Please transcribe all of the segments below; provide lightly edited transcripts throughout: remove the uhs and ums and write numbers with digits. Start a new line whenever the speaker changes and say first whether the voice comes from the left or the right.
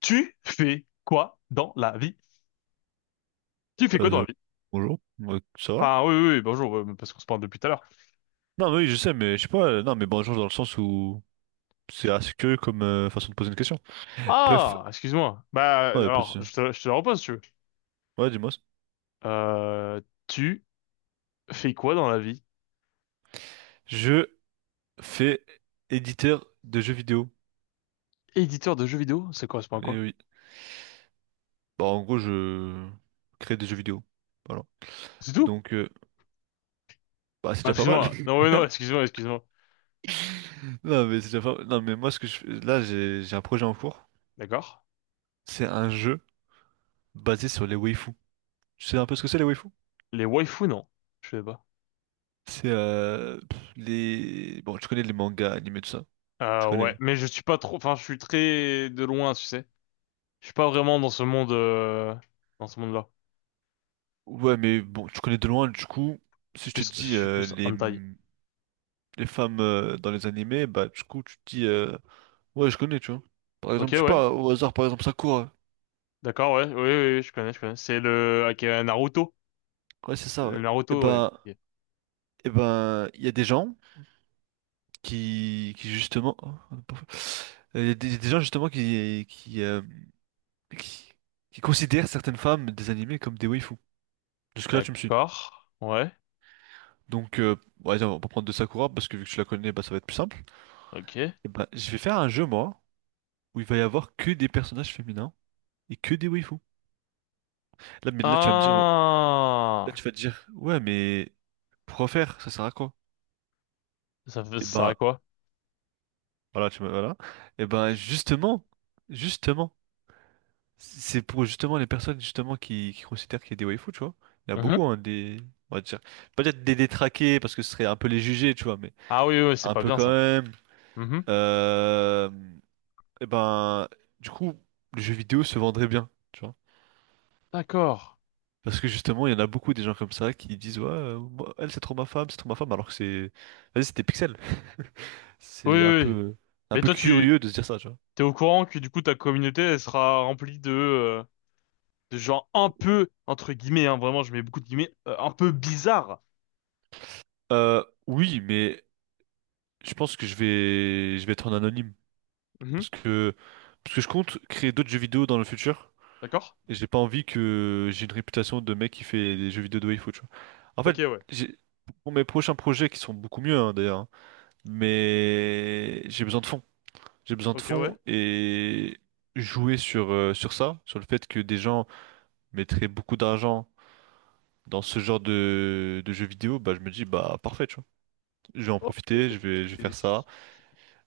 left: Tu fais quoi dans la vie? Tu fais quoi dans
right: Euh,
left: la vie?
right: bonjour, ouais, ça va?
left: Enfin, oui, oui, oui, bonjour, parce qu'on se parle depuis tout à l'heure.
right: Non, mais oui, je sais, mais je sais pas. Non, mais bonjour dans le sens où c'est assez curieux comme façon de poser une question. Bref,
left: Ah, excuse-moi. Bah,
right: ouais, pas de
left: alors,
right: souci.
left: je te la repose, si tu veux.
right: Ouais, dis-moi.
left: Euh, Tu fais quoi dans la vie?
right: Je fais éditeur de jeux vidéo.
left: Éditeur de jeux vidéo, ça correspond à
right: Et
left: quoi?
right: oui. Bah, en gros, je crée des jeux vidéo. Voilà.
left: C'est tout?
right: Donc bah, c'est
left: Ah,
right: déjà pas mal.
left: excuse-moi. Non, oui, non, excuse-moi, excuse-moi.
right: Non, mais c'est déjà pas... Non, mais moi, ce que je fais... là, j'ai un projet en cours.
left: D'accord.
right: C'est un jeu basé sur les waifus. Tu sais un peu ce que c'est les waifus?
left: Les waifus, non. Je sais pas.
right: C'est les... Bon, tu connais les mangas, animés, tout ça. Tu connais.
left: Ouais, mais je suis pas trop, enfin, je suis très de loin, tu sais. Je suis pas vraiment dans ce monde, dans ce monde-là.
right: Ouais, mais bon, tu connais de loin, du coup,
left: Je suis
right: si je te
left: plus, je
right: dis
left: suis plus hentai.
right: les femmes dans les animés, bah du coup, tu te dis, ouais, je connais, tu vois. Par
left: Ok,
right: exemple, je sais
left: ouais.
right: pas, au hasard, par exemple, Sakura.
left: D'accord, ouais, oui, oui, oui, je connais, je connais. C'est le avec Naruto.
right: Ouais, c'est ça,
left: Le
right: ouais. Et
left: Naruto, ouais.
right: ben,
left: Ok.
right: et ben, il y a des gens qui justement, oh, on a pas fait. Il y a des gens justement qui, qui considèrent certaines femmes des animés comme des waifus. Jusque-là, tu me suis.
left: D'accord, ouais,
right: Donc ouais, on va prendre de Sakura, parce que vu que tu la connais, bah ça va être plus simple.
left: ok.
right: Et ben, je vais faire un jeu, moi, où il va y avoir que des personnages féminins et que des waifus. Mais là, tu vas me dire, là, tu
left: Ah,
right: vas te dire, ouais, mais pourquoi faire? Ça sert à quoi?
left: ça fait
right: Et
left: ça à
right: ben,
left: quoi?
right: voilà, tu me, voilà. Et ben, justement, c'est pour justement les personnes justement qui considèrent qu'il y a des waifus, tu vois. Il y en a
left: Mhm.
right: beaucoup, hein, des, on va dire, peut-être des détraqués parce que ce serait un peu les juger, tu vois, mais
left: Ah oui, oui, oui, c'est
right: un
left: pas
right: peu
left: bien
right: quand
left: ça.
right: même.
left: Mhm.
right: Euh, et ben du coup le jeu vidéo se vendrait bien, tu vois.
left: D'accord.
right: Parce que justement, il y en a beaucoup des gens comme ça qui disent, ouais, moi, elle, c'est trop ma femme, alors que c'est, vas-y, c'était Pixel.
left: Oui,
right: C'est
left: oui, oui.
right: un
left: Mais
right: peu
left: toi, tu
right: curieux de se dire ça, tu vois.
left: t'es au courant que du coup ta communauté elle sera remplie de gens un peu entre guillemets, hein, vraiment, je mets beaucoup de guillemets, un peu bizarre.
right: Oui, mais je pense que je vais être en anonyme parce que, parce que je compte créer d'autres jeux vidéo dans le futur
left: D'accord?
right: et j'ai pas envie que j'ai une réputation de mec qui fait des jeux vidéo de waifu, tu vois. En fait,
left: Ok, ouais.
right: j'ai, pour mes prochains projets qui sont beaucoup mieux, hein, d'ailleurs, hein, mais j'ai besoin de fonds. J'ai besoin de
left: Ok, ouais.
right: fonds et jouer sur, sur ça, sur le fait que des gens mettraient beaucoup d'argent dans ce genre de jeux vidéo, bah je me dis bah parfait, tu vois. Je vais en
left: Ok.
right: profiter, je vais faire ça,
left: Et-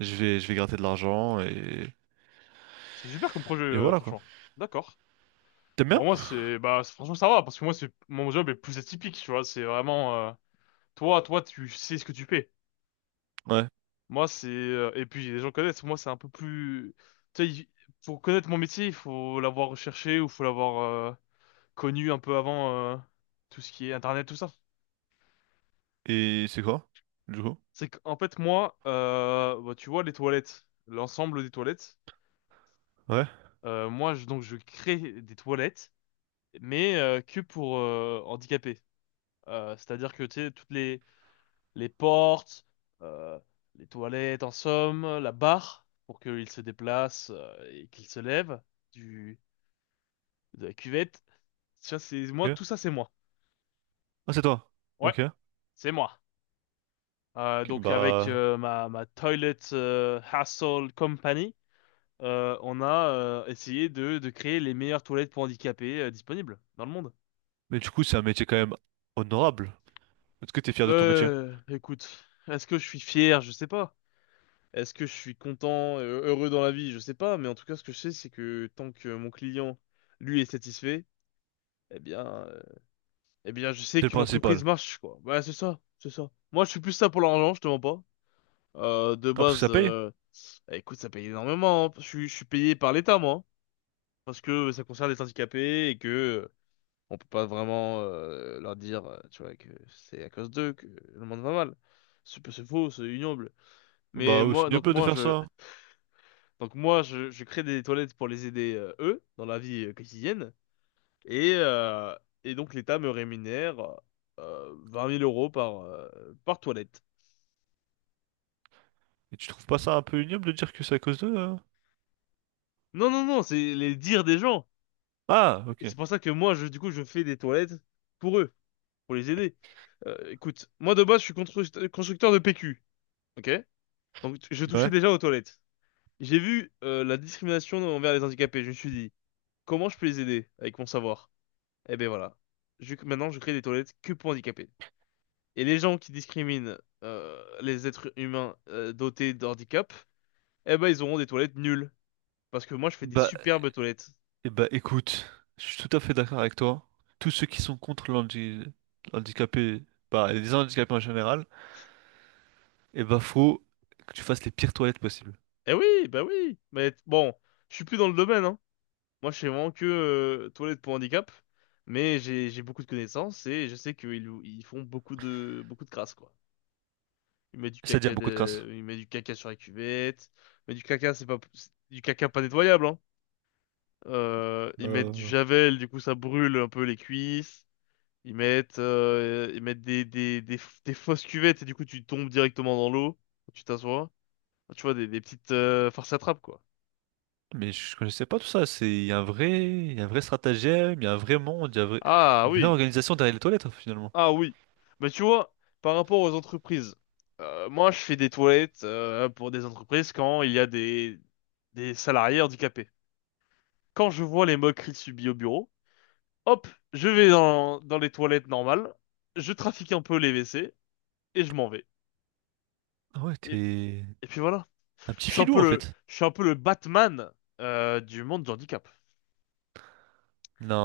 right: je vais gratter de l'argent
left: C'est super comme projet,
right: et voilà quoi.
left: franchement. D'accord.
right: T'aimes
left: Bon,
right: bien?
left: moi, c'est, bah, franchement, ça va, parce que moi, c'est, mon job est plus atypique, tu vois, c'est vraiment, toi, tu sais ce que tu fais.
right: Ouais.
left: Moi, c'est, et puis, les gens connaissent, moi, c'est un peu plus, tu sais, pour connaître mon métier, il faut l'avoir recherché ou faut l'avoir, euh, connu un peu avant, tout ce qui est Internet, tout ça.
right: Et c'est quoi? Du coup?
left: C'est qu'en fait, moi, bah, tu vois, les toilettes, l'ensemble des toilettes,
right: Ouais.
left: moi, je crée des toilettes, mais, que pour, handicapés. C'est-à-dire que, tu sais, toutes les portes, euh, les toilettes, en somme, la barre, pour qu'il se déplace et qu'il se lève du, de la cuvette. Ça, c'est moi,
right: Ok.
left: tout ça, c'est moi.
right: Ah c'est toi.
left: Ouais,
right: Ok. Ok.
left: c'est moi. Donc, avec
right: Bah.
left: ma Toilet Hassle Company, on a essayé de créer les meilleures toilettes pour handicapés disponibles dans le monde.
right: Mais du coup c'est un métier quand même honorable. Est-ce que t'es fier de ton métier?
left: Écoute, est-ce que je suis fier? Je sais pas. Est-ce que je suis content, heureux dans la vie? Je sais pas, mais en tout cas, ce que je sais, c'est que tant que mon client, lui, est satisfait, eh bien, je sais
right: C'est le
left: que l'entreprise
right: principal.
left: marche, quoi. Voilà, c'est ça, c'est ça. Moi, je suis plus ça pour l'argent, je te mens pas. De
right: Ah parce que
left: base,
right: ça paye?
left: écoute, ça paye énormément, hein. Je suis payé par l'État, moi, hein, parce que ça concerne les handicapés et que on peut pas vraiment leur dire, tu vois, que c'est à cause d'eux que le monde va mal. C'est faux, c'est ignoble. Mais
right: Bah oui, c'est
left: moi, donc
right: ignoble de
left: moi,
right: faire
left: je,
right: ça.
left: Donc moi, je crée des toilettes pour les aider, eux, dans la vie quotidienne. Et, euh, et donc l'État me rémunère 20 000 euros par toilette.
right: Et tu trouves pas ça un peu ignoble de dire que c'est à cause d'eux, hein?
left: Non, non, non, c'est les dires des gens.
right: Ah,
left: Et c'est
right: ok.
left: pour ça que moi, je fais des toilettes pour eux, pour les aider. Écoute, moi de base, je suis constructeur de PQ, ok? Donc je touchais
right: Ouais.
left: déjà aux toilettes. J'ai vu la discrimination envers les handicapés. Je me suis dit, comment je peux les aider avec mon savoir? Eh ben voilà. Maintenant, je crée des toilettes que pour handicapés. Et les gens qui discriminent les êtres humains dotés d'handicap, eh ben ils auront des toilettes nulles. Parce que moi je fais des
right: Bah,
left: superbes toilettes.
right: eh bah écoute, je suis tout à fait d'accord avec toi. Tous ceux qui sont contre l'handi- L'handicapé, bah, les handicapés en général, eh bah faut que tu fasses les pires toilettes possibles.
left: Eh oui, bah oui. Mais bon, je suis plus dans le domaine, hein. Moi je fais vraiment que toilettes pour handicap, mais j'ai beaucoup de connaissances et je sais qu'ils font beaucoup de crasse quoi.
right: C'est-à-dire beaucoup de crasse.
left: Ils mettent du caca sur la cuvette, mais du caca c'est pas c'est du caca pas nettoyable, hein. Ils mettent du
right: Euh,
left: javel, du coup ça brûle un peu les cuisses. Ils mettent des fausses cuvettes et du coup tu tombes directement dans l'eau, tu t'assois. Tu vois, des petites farces à trappe, quoi.
right: Mais je connaissais pas tout ça. C'est, il y a un vrai, il y a un vrai stratagème, il y a un vrai monde, il y a un vrai-
left: Ah
right: une vraie
left: oui,
right: organisation derrière les toilettes, finalement.
left: ah oui. Mais tu vois, par rapport aux entreprises, moi je fais des toilettes pour des entreprises quand il y a des salariés handicapés. Quand je vois les moqueries subies au bureau, hop, je vais dans les toilettes normales, je trafique un peu les WC et je m'en vais.
right: Ah ouais,
left: Et,
right: t'es
left: et puis voilà.
right: un petit filou, en fait.
left: Je suis un peu le Batman du monde du handicap.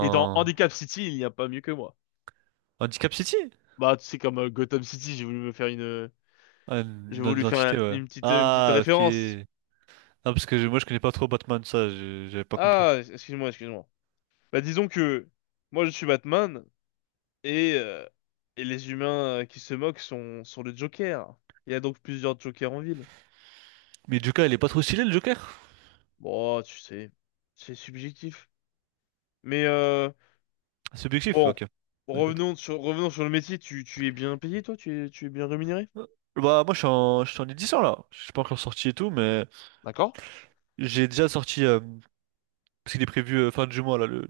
left: Et dans Handicap City, il n'y a pas mieux que moi.
right: Handicap City?
left: Bah, c'est comme Gotham City,
right: Ah,
left: j'ai
right: une
left: voulu faire
right: identité, ouais.
left: une petite
right: Ah, ok.
left: référence.
right: Non, parce que moi je connais pas trop Batman, ça, j'avais pas compris.
left: Ah, excuse-moi, excuse-moi. Bah, disons que moi, je suis Batman et, euh, et les humains qui se moquent sont le Joker. Il y a donc plusieurs Jokers en ville.
right: Mais Joker, il est pas trop stylé le Joker?
left: Bon, tu sais, c'est subjectif. Mais
right: Subjectif,
left: bon,
right: ok. Ouais, bâtard.
left: revenons sur le métier. Tu es bien payé, toi? Tu es bien rémunéré?
right: Euh, Bah, moi je suis en édition là. Je suis pas encore sorti et tout, mais
left: D'accord.
right: j'ai déjà sorti, parce qu'il est prévu fin du mois là,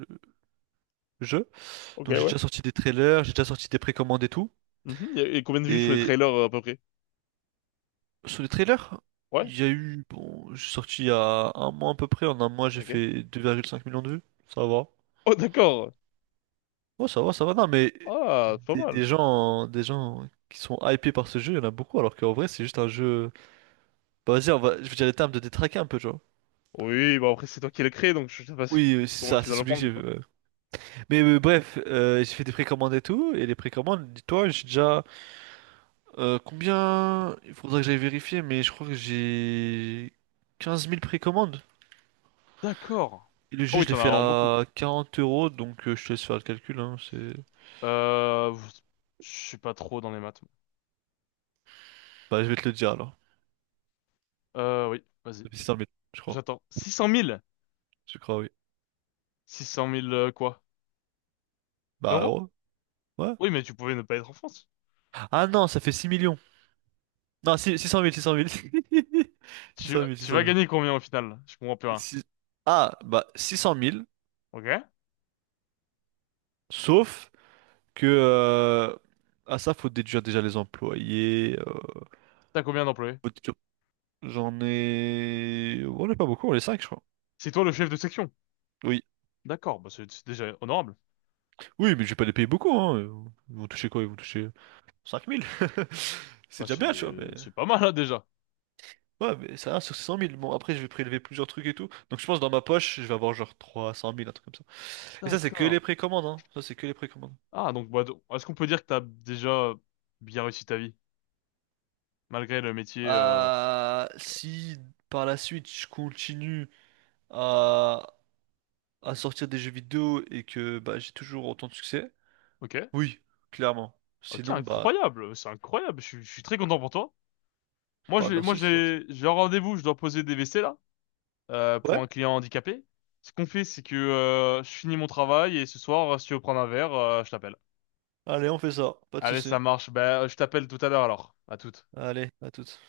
right: le jeu.
left: Ok,
right: Donc j'ai
left: ouais.
right: déjà sorti des trailers, j'ai déjà sorti des précommandes et tout.
left: Mhm. Il combien de vues sur les
right: Et
left: trailers à peu près?
right: sur les trailers,
left: Ouais?
right: il y a eu, bon, j'ai sorti il y a un mois à peu près, en un mois j'ai
left: Ok.
right: fait 2,5 millions de vues, ça va.
left: Oh, d'accord.
right: Ouais, ça va, ça va. Non, mais
left: Ah, c'est pas mal.
right: des gens qui sont hypés par ce jeu, il y en a beaucoup, alors qu'en vrai, c'est juste un jeu. Bah, vas-y, on va... je vais dire les termes de détraquer un peu, tu vois.
left: Oui, bah après c'est toi qui l'as créé, donc je sais pas
right: Oui, c'est
left: comment
right: ça,
left: tu
right: c'est
left: dois le prendre,
right: subjectif,
left: quoi.
right: ouais. Mais bref, j'ai fait des précommandes et tout, et les précommandes, dis-toi, j'ai déjà, combien? Il faudra que j'aille vérifier, mais je crois que j'ai 15 000 précommandes.
left: D'accord.
right: Et le
left: Oh
right: jeu,
left: oui,
right: je
left: t'en
right: l'ai
left: as
right: fait
left: vraiment beaucoup.
right: à 40 euros, donc je te laisse faire le calcul, hein, c'est...
left: Euh, je suis pas trop dans les maths.
right: Bah, je vais te le dire alors.
left: Oui, vas-y.
right: Ça fait 600 000, je crois.
left: J'attends. 600 000?
right: Je crois, oui.
left: 600 000 quoi?
right: Bah,
left: Euros?
right: euros. Ouais.
left: Oui, mais tu pouvais ne pas être en France.
right: Ah non, ça fait 6 millions. Non, six- 600 000, six cent mille six
left: Tu,
right: cent
left: vas-
right: mille Six-
left: tu
right: cent
left: vas
right: mille.
left: gagner combien au final? Je comprends plus rien.
right: Si- Ah, bah, 600 000.
left: Ok.
right: Sauf que ah ça, faut déduire déjà les employés.
left: T'as combien d'employés?
right: Faut déduire- J'en ai... On n'est pas beaucoup, on est 5 je crois.
left: C'est toi le chef de section.
right: Oui.
left: D'accord, bah c'est déjà honorable.
right: Oui, mais je vais pas les payer beaucoup, hein. Ils vont toucher quoi? Ils vont toucher 5 000. C'est
left: Bah
right: déjà
left: c'est
right: bien, tu vois, mais...
left: c'est pas mal là déjà.
right: Ouais, mais ça va sur 600 000. Bon, après, je vais prélever plusieurs trucs et tout. Donc, je pense que dans ma poche, je vais avoir genre 300 000, un truc comme ça. Et ça, c'est que
left: D'accord.
right: les précommandes, hein. Ça, c'est que les précommandes.
left: Ah, donc, bah, donc, est-ce qu'on peut dire que t'as déjà bien réussi ta vie, malgré le métier,
right: Si par la suite, je continue à, à sortir des jeux vidéo et que bah, j'ai toujours autant de succès,
left: Ok.
right: oui, clairement.
left: Ok,
right: Sinon, bah,
left: incroyable. C'est incroyable. Je suis très content pour toi. Moi,
right: bah
left: j'ai, moi,
right: merci, c'est gentil.
left: j'ai, j'ai un rendez-vous. Je dois poser des WC, là, pour
right: Ouais,
left: un client handicapé. Ce qu'on fait, c'est que, je finis mon travail et ce soir, si tu veux prendre un verre, je t'appelle.
right: allez, on fait ça. Pas de
left: Allez,
right: soucis.
left: ça marche. Bah, je t'appelle tout à l'heure, alors. À toute.
right: Allez, à toutes.